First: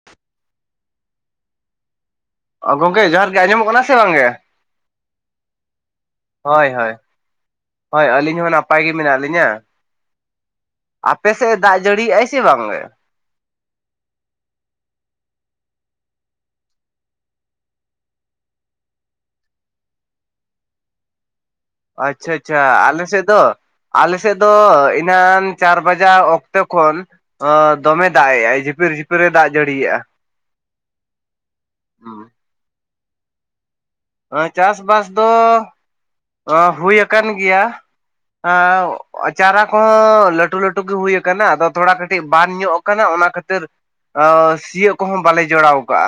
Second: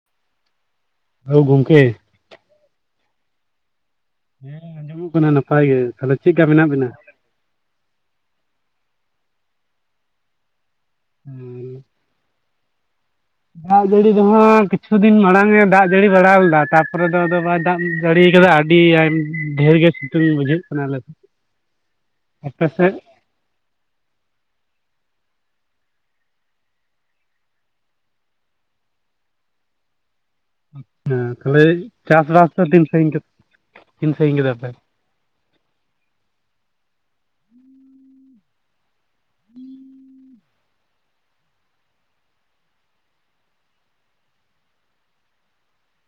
[unintelligible] ᱟᱣ ᱜᱚᱢᱠᱮ ᱳ ᱜᱚᱝᱠᱮ ᱡᱚᱦᱟᱨ ᱜᱮ ᱟᱸᱡᱚᱢᱚᱜ ᱠᱟᱱᱟ ᱥᱮ ᱵᱟᱝ ᱜᱮ ᱦᱮᱸ ᱟᱸᱡᱚᱢᱚᱜ ᱠᱟᱱᱟ ᱱᱟᱯᱟᱭ ᱜᱮ, ᱛᱟᱦᱚᱞᱮ ᱪᱮᱫ ᱞᱮᱠᱟ ᱢᱮᱱᱟᱜ ᱦᱳᱭ ᱵᱤᱱᱟ ᱦᱳᱭ ᱦᱳᱭ ᱟᱹᱞᱤᱧ ᱦᱚᱸ ᱱᱟᱯᱟᱭ ᱜᱮ ᱢᱮᱱᱟᱜ ᱞᱤᱧᱟᱹ ᱟᱯᱮ ᱥᱮᱫ ᱫᱟᱜ ᱡᱟᱹᱲᱤᱭᱮᱫ-ᱟᱭ ᱥᱮ ᱵᱟᱝ ᱜᱮ ᱫᱟᱜ ᱡᱟᱹᱲᱤ ᱫᱚᱦᱟᱸᱜ ᱠᱤᱪᱷᱩ ᱫᱤᱱ ᱢᱟᱲᱟᱝ ᱮ ᱫᱟᱜ ᱡᱟᱹᱲᱤ ᱵᱟᱲᱟ ᱞᱮᱫᱟ ᱛᱟᱯᱚᱨᱮ ᱫᱚ ᱟᱫᱚ ᱵᱟᱭ ᱫᱟᱜ ᱡᱷᱟᱹᱲᱤ ᱟᱠᱟᱫᱟ ᱟᱹᱰᱤ ᱟᱭ ᱰᱷᱮᱨ ᱜᱮ ᱥᱤᱛᱩᱝ ᱵᱩᱡᱷᱟᱹᱜ ᱠᱟᱱᱟ ᱟᱞᱮ ᱥᱮᱫ ᱟᱪᱪᱷᱟ ᱟᱪᱪᱷᱟ ᱟᱞᱮ ᱥᱮᱫ ᱫᱚ ᱟᱞᱮ ᱥᱮᱫ ᱫᱚ ᱮᱱᱟᱱ ᱪᱟᱨ ᱵᱟᱡᱟ ᱚᱠᱛᱮ ᱠᱷᱚᱱ ᱚᱻ ᱫᱚᱢᱮ ᱫᱟᱜ ᱮᱫᱼᱟᱭ ᱡᱷᱤᱯᱤᱨ ᱡᱷᱤᱯᱤᱨ ᱮ ᱫᱟᱜ ᱡᱟᱹᱲᱤᱭᱟᱜᱼᱟ ᱮᱸ ᱛᱟᱦᱚᱞᱮ ᱪᱟᱥᱵᱟᱥ ᱫᱚ ᱛᱤᱱ ᱥᱟᱺᱜᱤᱧ ᱠᱮᱫᱟ ᱛᱤᱱ ᱥᱟᱺᱜᱤᱧ ᱯᱮ? ᱪᱟᱥ ᱵᱟᱥ ᱫᱚ ᱦᱩᱭ ᱟᱠᱟᱱ ᱜᱮᱭᱟ ᱟᱣ ᱪᱟᱨᱟ ᱠᱚᱦᱚᱸ ᱞᱟᱹᱴᱩ ᱞᱟᱹᱴᱩ ᱜᱮ ᱦᱩᱭ ᱟᱠᱟᱱᱟ ᱟᱫᱚ ᱛᱷᱚᱲᱟ ᱠᱟᱹᱴᱤᱡ ᱵᱟᱱ ᱧᱚᱜ ᱟᱠᱟᱱᱟ ᱚᱱᱟ ᱠᱷᱟᱹᱛᱤᱨ, ᱳ ᱥᱤᱭᱳᱜ ᱠᱚ ᱦᱚᱸ ᱵᱟᱞᱮ ᱡᱚᱲᱟᱣ ᱠᱟᱜᱼᱟ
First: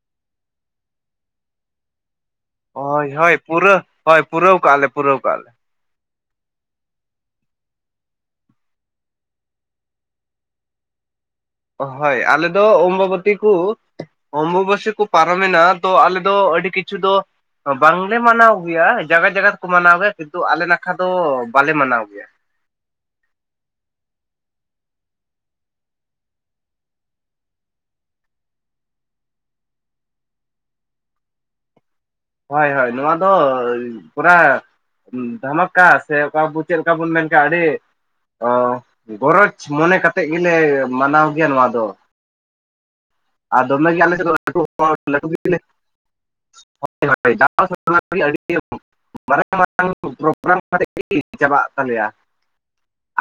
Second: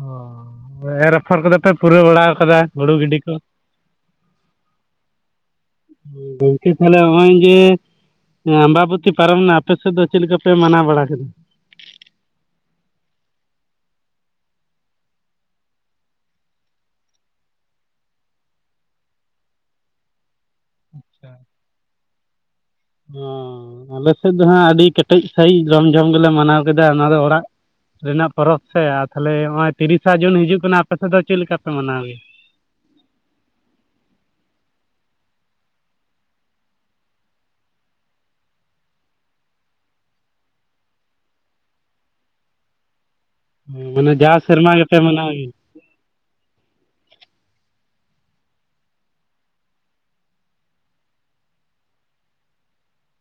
ᱚ ᱮᱨ ᱟᱯᱷᱚᱨ ᱠᱚ ᱫᱚ ᱯᱮ ᱯᱩᱨᱟᱹᱣ ᱵᱟᱲᱟ ᱠᱟᱫᱟ ᱦᱩᱲᱩ ᱦᱳᱭ ᱜᱤᱰᱤ ᱠᱚ ᱦᱳᱭ ᱯᱩᱨᱟᱹ ᱦᱳᱭ ᱯᱩᱨᱟᱹᱣ ᱠᱟᱜᱼᱟ ᱞᱮ ᱯᱩᱨᱟᱹᱣ ᱠᱟᱜᱼᱟ ᱜᱚᱝᱠᱮ ᱛᱟᱦᱞᱮ ᱱᱚᱜᱼᱚᱭ ᱡᱮ ᱦᱮᱸ ᱟᱢᱵᱟᱵᱚᱛᱤ ᱯᱟᱨᱚᱢ ᱱᱟ ᱟᱯᱮ ᱥᱮᱫ ᱫᱚ ᱪᱮᱫ ᱞᱮᱠᱟ ᱯᱮ ᱢᱟᱱᱟᱣ ᱵᱟᱲᱟ ᱠᱮᱫᱟ ᱦᱳᱭ ᱟᱞᱮ ᱫᱚ ᱚᱢᱵᱚᱵᱚᱛᱤ ᱠᱩ ᱚᱢᱵᱚᱥᱤ ᱠᱚ ᱯᱟᱨᱚᱢᱮᱱᱟ ᱛᱚ ᱟᱞᱮ ᱫᱚ ᱟᱹᱰᱤ ᱠᱤᱪᱷᱩ ᱫᱚ ᱵᱟᱝᱞᱮ ᱢᱟᱱᱟᱣ ᱜᱮᱭᱟ ᱡᱟᱜᱟ ᱡᱟᱜᱟ ᱛᱮᱠᱚ ᱢᱟᱱᱟᱣ ᱜᱮᱭᱟ ᱠᱤᱱᱛᱩ ᱟᱞᱮ ᱱᱟᱠᱷᱟ ᱫᱚ ᱵᱟᱞᱮ ᱢᱟᱱᱟᱣ ᱜᱮᱭᱟ, ᱚᱻ ᱟᱞᱮ ᱥᱮᱫ ᱫᱚ ᱦᱟᱸᱜ ᱟᱹᱰᱤ ᱠᱮᱴᱮᱡ ᱥᱟᱺᱦᱤᱡ ᱡᱷᱚᱢ ᱡᱷᱚᱢ ᱜᱮᱞᱮ ᱢᱟᱱᱟᱣ ᱠᱮᱫᱟ ᱚᱱᱟ ᱫᱚ ᱚᱲᱟᱜ, ᱨᱮᱱᱟᱜ ᱯᱚᱨᱚᱵᱽ ᱥᱮ ᱟᱨ ᱛᱟᱦᱞᱮ ᱱᱚᱜ ᱚᱭ ᱛᱤᱨᱤᱥᱟ ᱡᱩᱱ ᱦᱤᱡᱩᱜ ᱠᱟᱱᱟ ᱟᱯᱮᱥᱮᱫ ᱫᱚ ᱪᱮᱫ ᱞᱮᱠᱟ ᱯᱮ ᱢᱟᱱᱟᱣᱜᱮᱭᱟ ᱦᱳᱭ ᱦᱳᱭ ᱱᱚᱣᱟ ᱫᱚ ᱯᱩᱨᱟ ᱫᱷᱟᱢᱟᱠᱟ ᱥᱮ ᱚᱠᱟ ᱵᱚ ᱪᱮᱫ ᱞᱮᱠᱟ ᱵᱚᱱ ᱢᱮᱱ ᱠᱮᱫᱟ ᱟᱹᱰᱤ ᱚ ᱜᱚᱨᱚᱡᱽ ᱢᱚᱱᱮ ᱠᱟᱛᱮᱫ ᱜᱮᱞᱮ ᱢᱟᱱᱟᱣ ᱜᱮᱭᱟ ᱱᱚᱣᱟ ᱫᱚ ᱟᱨ ᱫᱚᱢ ᱜᱮ ᱢᱟᱱᱮ ᱟᱞᱮ ᱥᱮᱫ ᱫᱚ ᱡᱟᱣ ᱥᱮᱨᱢᱟ ᱜᱮᱯᱮ ᱞᱟᱴᱷᱩ ᱢᱟᱱᱟᱣ ᱞᱟᱴᱷᱩ ᱜᱮᱭᱟ? [inaudible] [inaudible] ᱢᱟᱨᱟᱝ ᱢᱟᱨᱟᱝ ᱯᱨᱜᱨᱟᱢ ᱪᱟᱵᱟᱜ ᱛᱟᱞᱮᱭᱟ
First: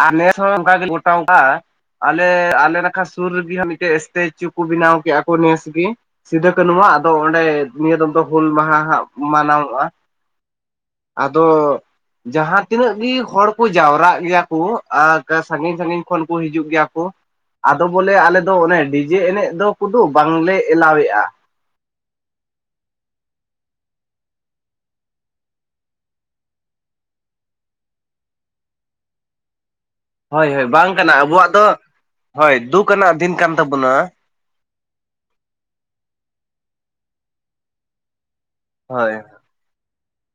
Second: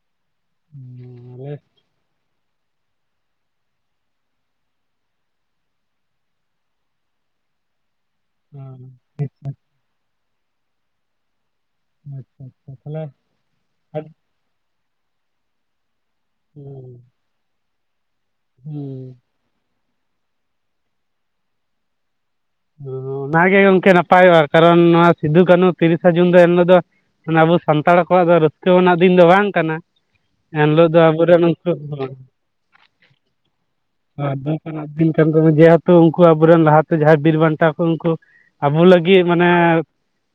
ᱟᱨ ᱱᱮᱥ ᱚᱱᱠᱟ ᱜᱚᱴᱟᱣ ᱟᱞᱮ ᱠᱟᱜᱼᱟ ᱟᱞᱮ ᱟᱞᱮ ᱱᱟᱠᱷᱟ ᱥᱩᱨ ᱨᱮᱜᱮ ᱢᱤᱫᱴᱮᱡ ᱥᱴᱮᱪᱩ ᱠᱩ ᱵᱮᱱᱟᱣ ᱠᱮᱫᱼᱟ ᱠᱚ ᱱᱮᱥ ᱜᱮ ᱥᱤᱫᱩ ᱠᱟᱹᱱᱦᱩ ᱣᱟᱜ ᱟᱫᱚ ᱚᱸᱰᱮ ᱱᱤᱭᱟᱹ ᱫᱚᱢ ᱫᱚ ᱦᱩᱞ ᱢᱟᱦᱟ ᱦᱟᱸᱜ ᱢᱟᱱᱟᱣᱚᱜᱼᱟ ᱟᱫᱚ ᱟᱪᱪᱷᱟ ᱡᱟᱦᱟᱸ ᱟᱪᱪᱷᱟ ᱛᱤᱱᱟᱹᱜ ᱛᱟᱦᱚᱞᱮ ᱜᱤ ᱦᱚᱲ ᱠᱚ ᱡᱟᱣᱨᱟᱜ ᱜᱮᱭᱟ ᱠᱩ ᱟᱨ ᱡᱟ ᱥᱟᱺᱜᱤᱧ ᱥᱟᱺᱜᱤᱧ ᱠᱷᱚᱱ ᱠᱩ ᱦᱤᱡᱩᱜ ᱜᱮᱭᱟ ᱠᱚ ᱟᱫᱚ ᱵᱚᱞᱮ ᱟᱞᱮ ᱫᱚ ᱚᱱᱮ ᱦᱩᱸ ᱰᱤᱡᱮ ᱮᱱᱮᱡ ᱫᱚ, ᱠᱩᱫᱩ ᱵᱟᱝᱞᱮ ᱮᱞᱟᱣᱮᱫᱼᱟ ᱚᱱᱟ ᱜᱮ ᱜᱚᱝᱠᱮ ᱱᱟᱯᱟᱭᱚᱜᱼᱟ, ᱠᱟᱨᱚᱱ ᱱᱚᱣᱟ ᱥᱤᱫᱩ ᱠᱟᱹᱱᱩ ᱛᱤᱨᱤᱥᱟ ᱡᱩᱱ ᱫᱚ ᱮᱱᱦᱤᱞᱳᱜ ᱫᱚ ᱚᱱᱟ ᱟᱵᱚ ᱥᱟᱱᱛᱟᱲ ᱠᱚᱣᱟᱜ ᱫᱚ ᱨᱟᱹᱥᱠᱟᱹ ᱟᱱᱟᱜ ᱫᱤᱱ ᱫᱚ ᱵᱟᱝ ᱠᱟᱱᱟ᱾ ᱦᱳᱭ ᱦᱳᱭ ᱮᱱᱦᱤᱞᱳᱜ ᱵᱟᱝ ᱫᱚ ᱠᱟᱱᱟ ᱟᱵᱚᱨᱮᱱ ᱟᱵᱚᱣᱟᱜ ᱩᱱᱠᱩ ᱫᱚ ᱠᱚᱫᱚ ᱦᱳᱭ ᱫᱩᱠ ᱟᱱᱟᱜ ᱫᱤᱱ ᱠᱟᱱ ᱛᱟᱵᱚᱱᱟ ᱵᱟᱝ ᱟᱪᱪᱷᱟ᱾ [unintelligible] ᱵᱤᱱ ᱠᱟᱱ ᱛᱟᱵᱚᱱᱟ ᱡᱮᱦᱟᱛᱩ ᱩᱱᱠᱩ ᱟᱵᱚᱨᱮᱱ ᱞᱟᱦᱟᱛᱮ ᱡᱟᱦᱟᱸᱭ ᱵᱤᱨ ᱵᱟᱱᱴᱟ ᱠᱩ ᱩᱱᱠᱩ ᱟᱵᱚ ᱦᱳᱭ ᱞᱟᱹᱜᱤᱫ ᱢᱟᱱᱮ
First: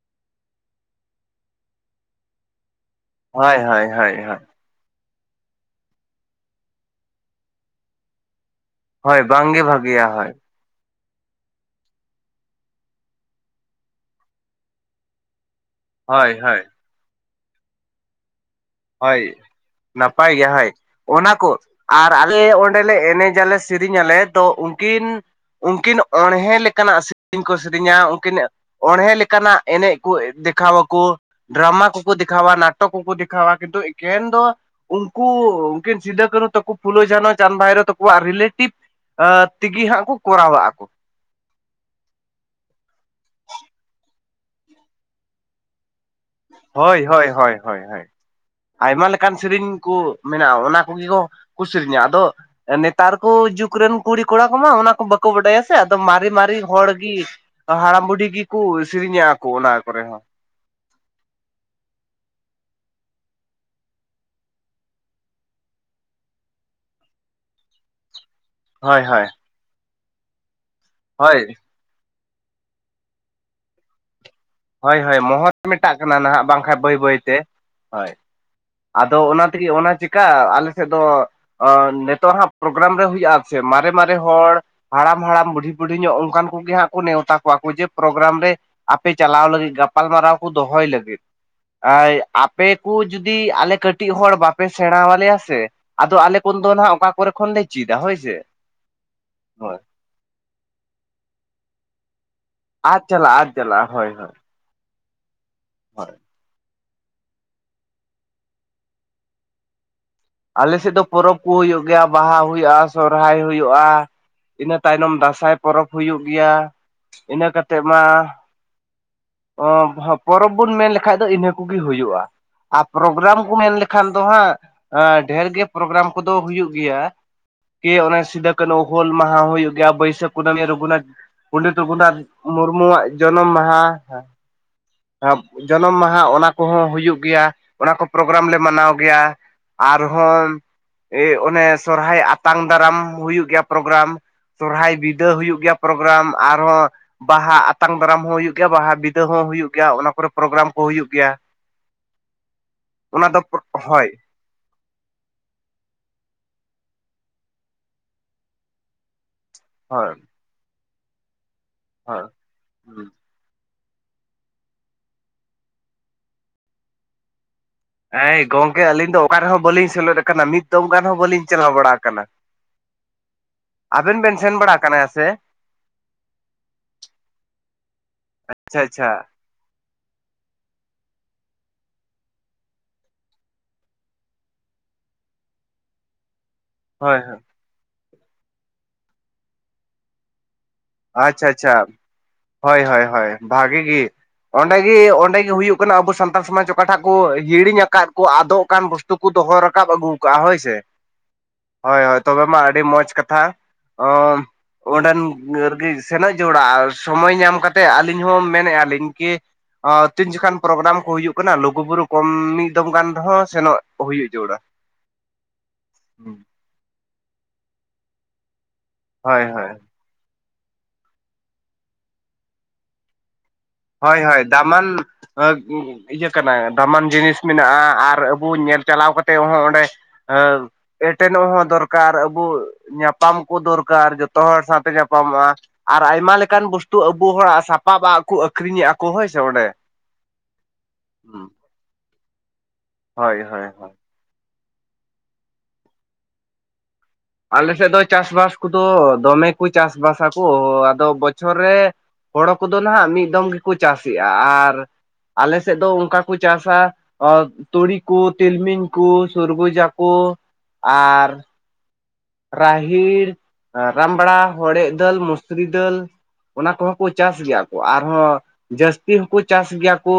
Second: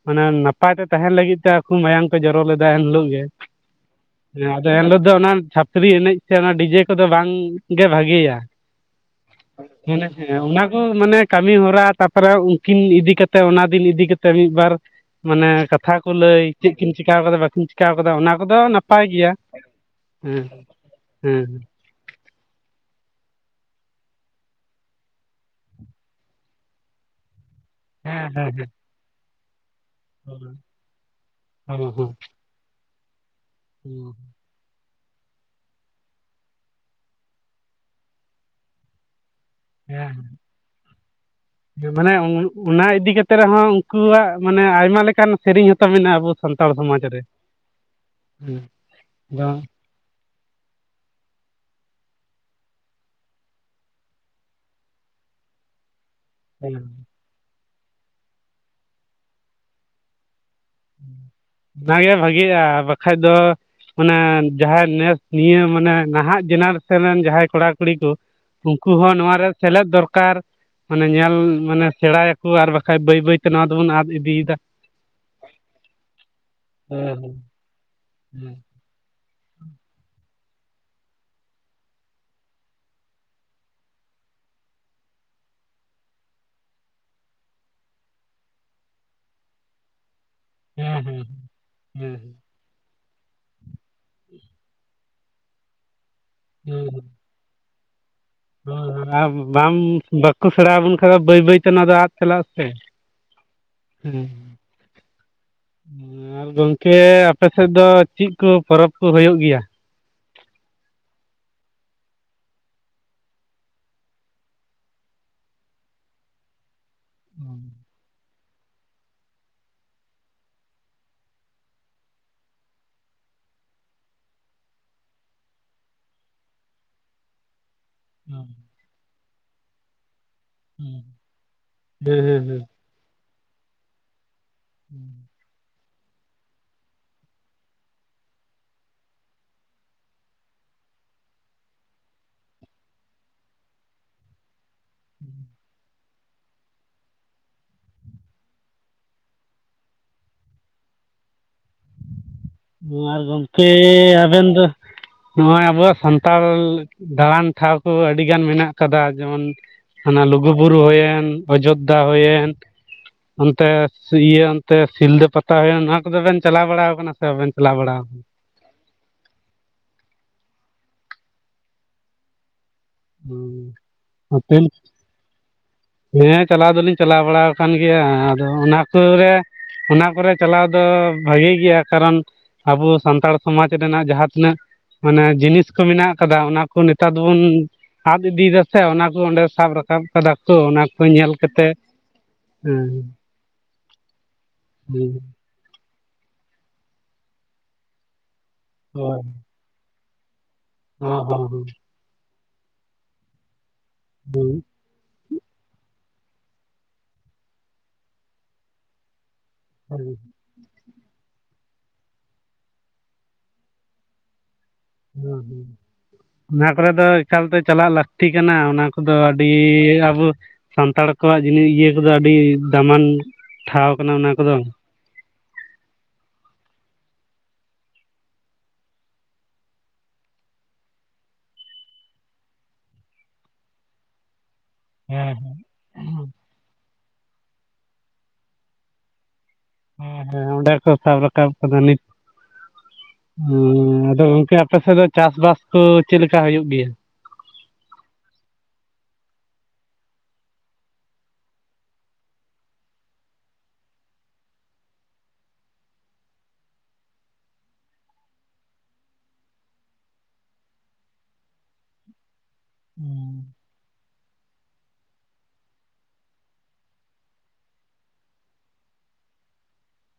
ᱢᱟᱱᱮ ᱱᱟᱯᱟᱭ ᱛᱮ ᱛᱟᱦᱮᱸᱱ ᱞᱟᱹᱜᱤᱫ ᱛᱮ ᱟᱠᱩ ᱢᱟᱭᱟᱢ ᱠᱩ ᱡᱚᱨᱚ ᱞᱮᱫᱟ ᱮᱱᱞᱳᱜ ᱜᱮ᱾ ᱦᱚᱭ ᱦᱚᱭ ᱦᱚᱭ ᱦᱚᱭ ᱟᱫᱚ ᱮᱱᱦᱤᱞᱳᱜ ᱫᱚ ᱚᱱᱟ ᱪᱷᱟᱯᱨᱤ ᱮᱱᱮᱡ ᱥᱮ ᱚᱱᱟ ᱰᱤᱡᱮ ᱠᱚ ᱫᱚ ᱵᱟᱝ ᱜᱮ ᱵᱷᱟᱜᱤᱭᱟ᱾ ᱦᱳᱭ ᱵᱟᱝᱜᱮ ᱵᱷᱟᱜᱮᱭᱟ ᱢᱚᱱᱮ ᱦᱳᱭ ᱛᱤᱧᱟ ᱚᱱᱟ ᱠᱚ ᱢᱟᱱᱮ ᱠᱟᱢᱤ ᱦᱚᱨᱟ ᱛᱟᱯᱚᱨᱮ ᱩᱱᱠᱤᱱ ᱤᱫᱤ ᱠᱟᱛᱮ ᱚᱱᱟ ᱫᱤᱱ ᱤᱫᱤ ᱠᱟᱛᱮ ᱢᱤᱫ ᱵᱟᱨ ᱢᱟᱱᱮ ᱠᱟ ᱛᱷᱟ ᱠᱚ ᱦᱳᱭ ᱞᱟᱹᱭ ᱦᱳᱭ ᱪᱮᱫ ᱠᱤᱱ ᱪᱮᱠᱟ ᱠᱟᱫᱟ ᱵᱟᱹᱠᱤᱱ ᱪᱮᱠᱟᱣ ᱠᱟᱫᱟ ᱚᱱᱟ ᱠᱚᱫᱚ ᱱᱟᱯᱟᱭ ᱜᱮᱭᱟ ᱦᱳᱭ ᱱᱟᱯᱟᱭ ᱦᱮᱸ ᱡᱟᱦᱟᱸᱭ ᱚᱱᱟ ᱦᱮᱸ ᱠᱚ ᱟᱨ ᱟᱞᱮ ᱚᱸᱰᱮᱞᱮ ᱮᱱᱮᱡ ᱟᱞᱮ ᱥᱮᱨᱮᱧ ᱟᱞᱮ ᱛᱚ ᱩᱱᱠᱤᱱ ᱩᱱᱠᱤᱱ ᱚᱬᱦᱮᱸ ᱞᱮᱠᱟᱱᱟᱜ ᱥᱤᱨᱤᱧ ᱠᱚ ᱥᱤᱨᱤᱧᱟ᱾ ᱦᱮᱸ ᱩᱱᱠᱤᱱ ᱦᱮᱸ ᱚᱬᱦᱮᱸ ᱞᱮᱠᱟᱱᱟᱜ ᱮᱱᱮᱡ ᱠᱩ ᱫᱮᱠᱷᱟᱣᱟ ᱠᱚ ᱦᱮᱸ ᱰᱨᱟᱢᱟ ᱦᱚᱸ ᱠᱚ ᱠᱚ ᱫᱮᱠᱷᱟᱣᱟ, ᱱᱟᱴᱚᱠ ᱠᱚ ᱠᱚ ᱫᱮᱠᱷᱟᱣᱟ᱾ ᱠᱤᱱᱛᱩ ᱦᱚᱸ ᱮᱠᱷᱮᱱ ᱫᱚ ᱩᱱᱠᱩ ᱩᱱᱠᱤᱱ ᱥᱤᱫᱟᱹ ᱠᱟᱹᱱᱦᱩ ᱛᱟᱠᱩ ᱯᱷᱩᱞᱳ ᱡᱷᱟᱱᱚ ᱪᱟᱸᱫ ᱵᱷᱟᱭᱨᱳ ᱛᱟᱠᱚᱣᱟᱜ ᱨᱤᱞᱮᱴᱤᱵᱷ ᱦᱟᱸ ᱛᱮᱜᱮ ᱦᱟᱸᱜ ᱦᱮᱸ ᱠᱚ ᱠᱚᱨᱟᱣ ᱟᱠᱚ᱾ [inaudible] ᱢᱟᱱᱮ ᱚᱱᱟ ᱤᱫᱤ ᱠᱟᱛᱮ ᱨᱮᱦᱚᱸ ᱩᱱᱠᱩᱣᱟᱜ ᱢᱟᱱᱮ ᱟᱭᱢᱟ ᱞᱮᱠᱟᱱ ᱥᱮᱨᱮᱧ ᱦᱚᱸᱛᱚ ᱢᱮᱱᱟᱜᱼᱟ ᱟᱵᱩ ᱦᱳᱭ ᱦᱳᱭ ᱦᱳᱭ ᱦᱳᱭ ᱦᱳᱭ ᱦᱮᱸ ᱟᱭᱢᱟᱹ ᱞᱮᱸᱠᱟᱱ ᱵᱟᱝ ᱥᱮᱨᱤᱧ ᱠᱩ ᱢᱮᱱᱟᱜ-ᱟ, ᱚᱱᱟ ᱠᱚᱜᱮ ᱠᱚ ᱠᱩ ᱥᱤᱨᱤᱧᱟ᱾ ᱟᱫᱚ ᱱᱮᱛᱟᱨ ᱠᱩ ᱡᱩᱜᱽ ᱨᱮᱱ ᱠᱩᱲᱤ ᱠᱚᱲᱟ ᱠᱚᱢᱟ ᱚᱱᱟ ᱠᱚ ᱵᱟᱠᱚ ᱵᱟᱰᱟᱭᱟ ᱥᱮ᱾ ᱟᱫᱚ ᱢᱟᱨᱮ ᱢᱟᱨᱮ ᱟᱹᱰᱤ ᱦᱮᱸ ᱦᱚᱲ ᱜᱤ ᱦᱟᱲᱟᱢ ᱵᱩᱰᱷᱤ ᱜᱤ ᱠᱚ ᱥᱮᱨᱮᱧᱟ ᱟᱠᱩ ᱚᱱᱟ ᱠᱚᱨᱮ ᱦᱚᱸ᱾ ᱚᱱᱟ ᱜᱮ ᱵᱷᱟᱜᱤᱜᱼᱟ, ᱵᱟᱠᱷᱟᱡ ᱫᱚ ᱢᱟᱹᱱᱮ ᱡᱟᱦᱟᱸᱭ ᱱᱮᱥ ᱱᱤᱭᱟᱹ ᱢᱟᱱᱮ ᱱᱟᱦᱟᱜ ᱡᱮᱱᱟᱨᱮᱥᱚᱱ ᱨᱮᱱ ᱡᱟᱦᱟᱸᱭ ᱠᱚᱹᱲᱟ ᱠᱩᱲᱤ ᱠᱚ ᱩᱱᱠᱩ ᱦᱳᱭ ᱦᱚᱸ ᱦᱳᱭ ᱱᱚᱣᱟ ᱨᱮ ᱥᱮᱞᱮᱫ ᱫᱚᱨᱠᱟᱨ ᱢᱟᱱᱮ ᱧᱮᱞ ᱦᱳᱭ ᱢᱟᱱᱮ ᱥᱮᱬᱟᱭ ᱟᱠ ᱦᱳ ᱟᱨ ᱵᱟᱠᱷᱟᱡ ᱵᱟᱹᱭ ᱵᱟᱹᱭᱛᱮ ᱱᱚᱣᱟ ᱫᱚᱵᱚᱱ ᱟᱫᱽ ᱤᱫᱤᱭᱮᱫᱟ᱾ ᱦᱳᱭ ᱦᱳᱭ ᱢᱚᱦᱚᱨ ᱢᱮᱴᱟᱜ ᱠᱟᱱᱟ ᱱᱟᱦᱟᱜ ᱵᱟᱝᱠᱷᱟᱱ ᱵᱟᱹᱭ ᱵᱟᱹᱭ ᱛᱮ ᱦᱮᱸ ᱦᱳᱭ᱾ ᱦᱮᱸ ᱟᱫᱚ ᱚᱱᱟ ᱛᱮᱜᱮ ᱚᱱᱟ ᱪᱮᱠᱟ ᱟᱞᱮ ᱥᱮᱫ ᱫᱚ ᱚᱸ ᱱᱤᱛᱚᱜ ᱦᱟᱸᱜ ᱯᱨᱳᱜᱨᱟᱢ ᱨᱮ ᱦᱳᱭᱳᱜᱼᱟ ᱥᱮ ᱢᱟᱨᱮ ᱢᱟᱨᱮ ᱦᱚᱲ ᱦᱟᱲᱟᱢ ᱦᱟᱲᱟᱢ ᱵᱩᱰᱷᱤ ᱵᱩᱰᱷᱤ ᱧᱚᱜ ᱚᱱᱠᱟᱱ ᱠᱚᱜᱮ ᱦᱟᱸᱜ ᱠᱚ ᱱᱮᱶᱛᱟ ᱠᱚᱣᱟ ᱠᱚ ᱡᱮ ᱯᱨᱳᱜᱨᱟᱢ ᱨᱮ ᱟᱯᱮ ᱪᱟᱞᱟᱣ ᱞᱟᱹᱜᱤᱫ ᱜᱟᱯᱟᱞ ᱢᱟᱨᱟᱣ ᱠᱩ ᱫᱚᱦᱚᱭ ᱦᱮᱸ ᱞᱟᱹᱜᱤᱫ ᱦᱮᱸ ᱟᱭ ᱦᱮᱸ ᱦᱮᱸ ᱦᱮᱸ ᱟᱯ ᱯᱮ ᱠᱚ ᱡᱩᱫᱤ ᱟᱞᱮ ᱠᱟᱹᱴᱤᱡ ᱦᱚᱲ ᱵᱟᱯᱮ ᱥᱮᱬᱟᱣ ᱟᱞᱮᱭᱟ ᱥᱮ, ᱟᱫᱚ ᱟᱞᱮ ᱠᱚᱫᱚ ᱦᱟᱸᱜ ᱚᱠᱟ ᱠᱚᱨᱮ ᱠᱷᱚᱱᱰᱮ ᱪᱮᱫᱟ ᱦᱳᱭ ᱥᱮ? ᱦᱩᱸ ᱦᱩᱸ ᱵᱟᱝ ᱦᱳᱭ ᱵᱟᱠᱚ ᱥᱮᱬᱟ ᱟᱵᱚᱱ ᱠᱷᱟᱱ ᱫᱚ ᱵᱟᱹᱭ ᱵᱟᱹᱭ ᱛᱮ ᱱᱚᱣᱟ ᱫᱚ ᱟᱫᱽ ᱪᱟᱞᱟᱜ-ᱟ ᱛᱮ ᱟᱫ ᱪᱟᱞᱟᱜᱼᱟ ᱟᱫ ᱪᱟᱞᱟᱜᱼᱟ ᱦᱳᱭ ᱦᱮᱸ, ᱦᱳᱭ ᱦᱳᱭ ᱟᱨ ᱜᱚᱝᱠᱮ ᱟᱯᱮ ᱥᱮᱫ ᱫᱚ ᱪᱮᱫ ᱠᱚ ᱯᱚᱨᱚᱵᱽ ᱠᱚ ᱦᱩᱭᱩᱜ ᱜᱮᱭᱟ? ᱟᱞᱮ ᱥᱮᱫ ᱫᱚ ᱯᱚᱨᱚᱵᱽ ᱠᱩ ᱦᱩᱭᱩᱜ ᱜᱮᱭᱟ᱾ ᱵᱟᱦᱟ ᱦᱩᱭᱩᱜ-ᱟ, ᱥᱚᱦᱚᱨᱟᱭ ᱦᱩᱭᱩᱜ-ᱟ᱾ ᱤᱱᱟᱹ ᱛᱟᱭᱱᱚᱢ ᱫᱟᱸᱥᱟᱭ ᱯᱚᱨᱚᱵᱽ ᱦᱩᱭᱩᱜ ᱜᱮᱭᱟ᱾ ᱤᱱᱟᱹ ᱠᱟᱛᱮᱜ ᱢᱟ ᱚᱢᱵᱷᱚᱯ ᱯᱚᱨᱚᱵ ᱵᱩᱱ ᱢᱮᱱ ᱞᱮᱠᱷᱟᱡ ᱫᱚ ᱤᱱᱟᱹ ᱠᱚᱜᱮ ᱦᱩᱭᱩᱜ-ᱟ᱾ ᱟᱨ ᱯᱨᱳᱜᱨᱟᱢ ᱠᱩ ᱢᱮᱱ ᱞᱮᱠᱷᱟᱱ ᱫᱚ ᱦᱟᱸᱜ ᱟᱸ ᱰᱷᱮᱨ ᱜᱮ ᱯᱨᱳᱜᱨᱟᱢ ᱠᱚᱫᱚ ᱦᱩᱭᱩᱜ ᱜᱮᱭᱟ᱾ ᱠᱮ ᱚᱱᱟ ᱥᱤᱫᱩ ᱠᱟᱹᱱᱦᱩ ᱦᱩᱞ ᱢᱟᱦᱟᱸ ᱦᱩᱭᱩᱜ ᱜᱮᱭᱟ᱾ ᱵᱟᱹᱭᱥᱟᱹᱠᱷ ᱠᱩᱱᱟᱹᱢᱤ ᱨᱚᱜᱷᱩᱱᱟᱛ ᱯᱚᱱᱰᱤᱛ ᱨᱚᱜᱷᱩᱱᱟᱛᱷ ᱦᱮᱸ ᱦᱮᱸ ᱦᱮᱸ ᱢᱩᱨᱢᱩᱣᱟᱜ ᱡᱚᱱᱚᱢ ᱢᱟᱦᱟ [unintelligible] ᱦᱩᱸ [unintelligible] ᱡᱚᱱᱚᱢ ᱢᱟᱦᱟ ᱚᱱᱟ ᱠᱚᱦᱚᱸ ᱦᱩᱭᱩᱜ ᱜᱮᱭᱟ᱾ ᱚᱱᱟ ᱠᱚ ᱯᱨᱳᱜᱨᱟᱢ ᱞᱮ ᱢᱟᱱᱟᱣ ᱜᱮᱭᱟ᱾ ᱟᱨ ᱦᱚᱸ ᱟᱹᱭ ᱚᱱᱮ ᱥᱚᱨᱚᱦᱟᱭ ᱟᱛᱟᱝ ᱫᱟᱨᱟᱢ ᱦᱩᱭᱩᱜ ᱜᱮᱭᱟ ᱯᱨᱳᱜᱨᱟᱢ᱾ ᱥᱚᱨᱚᱦᱟᱭ ᱵᱤᱫᱟᱹ ᱦᱩᱭᱩᱜ ᱜᱮᱭᱟ ᱯᱚᱨᱚᱵᱽ ᱜᱨᱟᱢ ᱟᱨ ᱦᱚᱸ ᱵᱟᱦᱟ ᱟᱛᱟᱝ ᱫᱟᱨᱟᱢ ᱦᱚᱸ ᱦᱩᱭᱩᱜ ᱜᱮᱭᱟ ᱵᱟᱦᱟ ᱵᱤᱫᱟᱹ ᱦᱚᱸ ᱦᱩᱭᱩᱜ ᱜᱮᱭᱟ, ᱚᱱᱟ ᱠᱚᱨᱮ ᱯᱨᱳᱜᱨᱟᱢ ᱠᱚ ᱦᱩᱭᱩᱜ ᱜᱮᱭᱟ᱾ ᱢᱟ ᱚᱱᱟ ᱫᱚ ᱜᱚᱝᱠᱮ ᱦᱳᱭ ᱟᱵᱮᱱ ᱫᱚ ᱱᱚᱣᱟ ᱟᱵᱚᱣᱟ ᱥᱟᱱᱛᱟᱲ ᱞᱟ ᱫᱟᱬᱟᱱ ᱴᱷᱟᱶ ᱠᱚ ᱟᱹᱰᱤ ᱜᱟᱱ ᱢᱮᱱᱟᱼᱜ ᱠᱟᱫᱟᱹ ᱡᱮᱹᱢᱚᱱ ᱦᱳᱭ ᱦᱟᱱᱟᱹ ᱞᱩᱜᱩᱼᱵᱩᱨᱩ ᱦᱩᱭᱮᱱ ᱚᱡᱳᱫᱽᱫᱷᱟ ᱦᱳᱭ ᱦᱩᱭᱮᱱ ᱚᱱᱹᱛᱮ ᱤᱭᱟᱹ ᱚᱱᱹᱛᱮ ᱥᱤᱞᱫᱟᱹ ᱯᱟᱛᱟ ᱦᱩᱭᱩᱜᱹ ᱚᱱᱟᱹ ᱠᱚᱫᱚᱹ ᱵᱮᱱ ᱪᱟᱞᱟᱼᱣ ᱵᱟᱲᱟ ᱟᱠᱟᱱᱟ ᱥᱮ ᱵᱟᱵᱮᱱ ᱪᱟᱞᱟᱼᱣ ᱵᱟᱲᱟ ᱟᱠᱟᱱᱟ ᱦᱮ ᱜᱚᱝᱠᱮ ᱟᱹᱞᱤᱧ ᱫᱚ ᱚᱠ ᱨᱮᱦᱚᱸ ᱵᱟᱹᱞᱤᱧ ᱥᱮᱞᱮᱫ ᱟᱠᱟᱱᱟ ᱢᱤᱫ ᱫᱚᱢ ᱜᱟᱱ ᱦᱚᱸ ᱵᱟᱹᱞᱤᱧ ᱪᱟᱞᱟᱼᱣ ᱵᱟᱲᱟ ᱟᱠᱟᱱ᱾ ᱟᱵᱮᱱ ᱵᱮᱱ ᱦᱩᱸ ᱥᱮᱱ ᱛᱤᱱ ᱵᱟᱲᱟ ᱠᱟᱱᱟ ᱦᱮᱸᱥᱮ? ᱦᱮᱸ ᱪᱟᱞᱟᱼᱣ ᱫᱚ ᱞᱤᱧ ᱪᱟᱞᱟᱼᱣ ᱵᱟᱲᱟ ᱠᱟᱱ ᱜᱮᱭᱟ ᱟᱫᱚ ᱚᱱᱟ ᱟᱪᱪᱷᱟ ᱥᱩᱨ ᱟᱪᱪᱷᱟ ᱨᱮ ᱚᱱᱟ ᱠᱚᱨᱮ ᱪᱟᱞᱟᱣ ᱫᱚ ᱵᱷᱟᱜᱤ ᱜᱮᱭᱟ ᱠᱟᱨᱚᱱ ᱟᱵᱚ ᱥᱟᱱᱛᱟᱲ ᱥᱚᱢᱟᱡᱽ ᱨᱮᱱᱟᱜ ᱡᱟᱦᱟᱸ ᱛᱤᱱᱟᱹᱜ ᱢᱟᱱᱮ ᱡᱤᱱᱤᱥ ᱠᱚ ᱢᱮᱱᱟᱜ ᱠᱟᱫᱟ ᱚᱱᱟ ᱠᱚ ᱱᱮᱛᱟᱨᱹ ᱦᱳᱭ ᱫᱚ ᱦᱳᱭ ᱵᱚᱱ ᱟᱫ ᱤᱫᱤᱭ ᱫᱟᱥᱮ ᱚᱱᱟ ᱠᱚ ᱚᱸᱰᱮ ᱥᱟᱵ ᱨᱟᱠᱟᱵ ᱠᱟᱫᱟ ᱠᱚ ᱚᱱᱟ ᱠᱚ ᱧᱮᱞ ᱟᱪᱷᱟ ᱪᱷᱟ ᱠᱟᱛᱮᱜ ᱦᱳᱭ ᱦᱳᱭ ᱦᱮᱸ ᱦᱳᱭ ᱵᱷᱟᱜᱤ ᱜᱮᱤ ᱚᱸᱰᱮ ᱜᱮᱤ ᱦᱮᱸ ᱚᱸᱰᱮ ᱜᱮᱤ ᱦᱩᱭᱩᱜ ᱠᱟᱱᱟ ᱟᱵᱚ ᱥᱟᱱᱛᱟᱲ ᱥᱚᱢᱟᱡᱽ ᱚᱠᱟᱴᱟᱜ ᱠᱚ ᱦᱤᱲᱤᱧ ᱟᱠᱟᱫ ᱠᱚ ᱟᱫᱚᱜ ᱠᱟᱱ ᱵᱚᱥᱛᱩ ᱦᱳᱭ ᱠᱚ ᱫᱚᱦᱚ ᱨᱟᱠᱟᱵ ᱟᱹᱜᱩ ᱠᱟᱜᱼᱟ ᱦᱳᱭ ᱥᱮ, ᱦᱚᱸ ᱦᱚᱸ ᱦᱚᱸ᱾ ᱦᱳᱭ ᱦᱳᱭ ᱛᱚᱵᱮ ᱢᱟ ᱟᱹᱰᱤ ᱢᱚᱡᱽ ᱠᱟᱛᱷᱟ ᱦᱚᱸ ᱚᱸᱰᱮᱱ ᱱᱟᱹᱨᱜᱤ ᱥᱮᱱᱚᱜ ᱡᱚᱲᱟᱜᱼᱟ ᱥᱚᱢᱚᱭ ᱧᱟᱢ ᱠᱟᱛᱮᱫ ᱟᱹᱞᱤᱧ ᱦᱚᱸ ᱢᱮᱱᱮᱜ ᱟᱞᱤᱧ ᱠᱤ ᱚ ᱦᱮᱸ ᱛᱤᱱ ᱡᱚᱠᱷᱟᱱ ᱯᱨᱳᱜᱨᱟᱢ ᱠᱚ ᱦᱩᱭᱩᱜ ᱠᱟᱱᱟ ᱞᱩᱜᱩ ᱵᱩᱨᱩ ᱠᱚᱢ ᱢᱤᱫ ᱫᱚᱢ ᱜᱟᱱ ᱨᱮᱦᱚᱸ ᱥᱮᱱᱚᱜ ᱦᱩᱭᱩᱜ ᱡᱟᱹᱨᱩᱲᱟ᱾ ᱦᱮᱸ ᱦᱮᱸ ᱚᱱᱟ ᱠᱚᱨᱮ ᱫᱚ ᱮᱠᱟᱞᱛᱮ ᱪᱟᱞᱟᱜ ᱞᱟᱹᱠᱛᱤ ᱠᱟᱱᱟ ᱚᱱᱟ ᱠᱚ ᱫᱚ ᱦᱳᱭ ᱟᱹᱰᱤ ᱦᱳᱭ ᱟᱵᱚ ᱥᱟᱱᱛᱟᱲ ᱠᱚᱣᱟᱜ ᱡᱤᱱᱤ ᱤᱭᱟᱹ ᱠᱚᱫᱚ ᱟᱹᱰᱤ ᱫᱟᱢᱟᱱ ᱴᱷᱟᱶ ᱠᱟᱱᱟ ᱦᱳᱭ ᱚᱱᱟ ᱦᱳᱭ ᱠᱚᱫᱚ ᱫᱟᱢᱟᱱ ᱤᱭᱟᱹ ᱠᱟᱱᱟ ᱫᱟᱢᱟᱱ ᱡᱤᱱᱤᱥ ᱢᱮᱱᱟᱜ-ᱟ ᱟᱨ ᱟᱵᱩ ᱧᱮᱞ ᱪᱟᱞᱟᱣ ᱠᱟᱛᱮ ᱦᱚᱸ ᱚᱸᱰᱮ ᱮᱴᱮᱱᱚᱜ ᱦᱚᱸ ᱫᱚᱨᱠᱟᱨ ᱟᱵᱚ ᱧᱟᱯᱟᱢ ᱠᱚ ᱫᱚᱨᱠᱟᱨ ᱡᱚᱛᱚ ᱦᱚᱲ ᱥᱟᱶ ᱛᱮ ᱦᱮᱸ ᱧᱟᱯᱟᱢᱚᱜ-ᱟ ᱟᱨ ᱦᱮᱸ ᱟᱭᱢᱟ ᱞᱮᱠᱟᱱ ᱵᱚᱥᱛᱩ ᱟᱵᱚ ᱦᱚᱲᱟᱜ ᱥᱟᱯᱟᱵ-ᱟᱜ ᱠᱩ ᱟᱹᱠᱷᱨᱤᱧ ᱮᱭᱟ ᱟᱠᱚ ᱦᱳᱭ ᱥᱮ ᱚᱸᱰᱮ, ᱦᱮᱸ ᱦᱮᱸ ᱚᱸᱰᱮ ᱠᱚ ᱥᱟᱵ ᱨᱟᱠᱟᱵ ᱠᱟᱫᱟ ᱱᱤᱛ ᱦᱳᱭ ᱦᱳᱭ ᱦᱳᱭ ᱦᱩᱸᱻ ᱟᱫᱚ ᱜᱚᱝᱠᱮ ᱟᱯᱮ ᱥᱮᱫ ᱫᱚ ᱪᱟᱥ-ᱵᱟᱥ ᱠᱚ ᱪᱮᱫᱞᱮᱠᱟ ᱦᱩᱭᱩᱜ ᱜᱮᱭᱟ? ᱟᱞᱮ ᱥᱮᱫ ᱫᱚ ᱪᱟᱥ-ᱵᱟᱥ ᱠᱚᱫᱚ ᱫᱚᱢᱮ ᱠᱚ ᱪᱟᱥᱼᱵᱟᱥ ᱟᱠᱚ ᱟᱫᱚ ᱵᱚᱪᱷᱚᱨ ᱨᱮ ᱦᱳᱲᱳ ᱠᱚᱫᱚ ᱱᱟᱦᱟᱸᱜ ᱢᱤᱫ ᱫᱚᱢ ᱜᱮᱠᱚ ᱪᱟᱥᱮᱜ-ᱟ ᱟᱨ ᱟᱞᱮ ᱥᱮᱫ ᱫᱚ ᱚᱱᱠᱟ ᱠᱚ ᱪᱟᱥᱟ ᱚ ᱛᱩᱲᱤ ᱠᱚ ᱛᱤᱞᱢᱤᱧ ᱠᱩᱸ ᱥᱩᱨᱵᱩᱡᱟ ᱠᱚ ᱟᱨ ᱨᱟᱦᱤᱲ ᱨᱟᱢᱲᱟ ᱦᱚᱲᱮᱫ ᱫᱟᱹᱞ ᱢᱚᱥᱨᱤ ᱫᱟᱹᱞ ᱚᱱᱟ ᱠᱚᱦᱚᱸ ᱠᱚ ᱪᱟᱥ ᱜᱮᱭᱟ ᱠᱚ ᱟᱨᱦᱚᱸ ᱡᱟᱹᱥᱛᱤ ᱦᱚᱸᱠᱚ ᱪᱟᱥ ᱜᱮᱭᱟ ᱠᱚ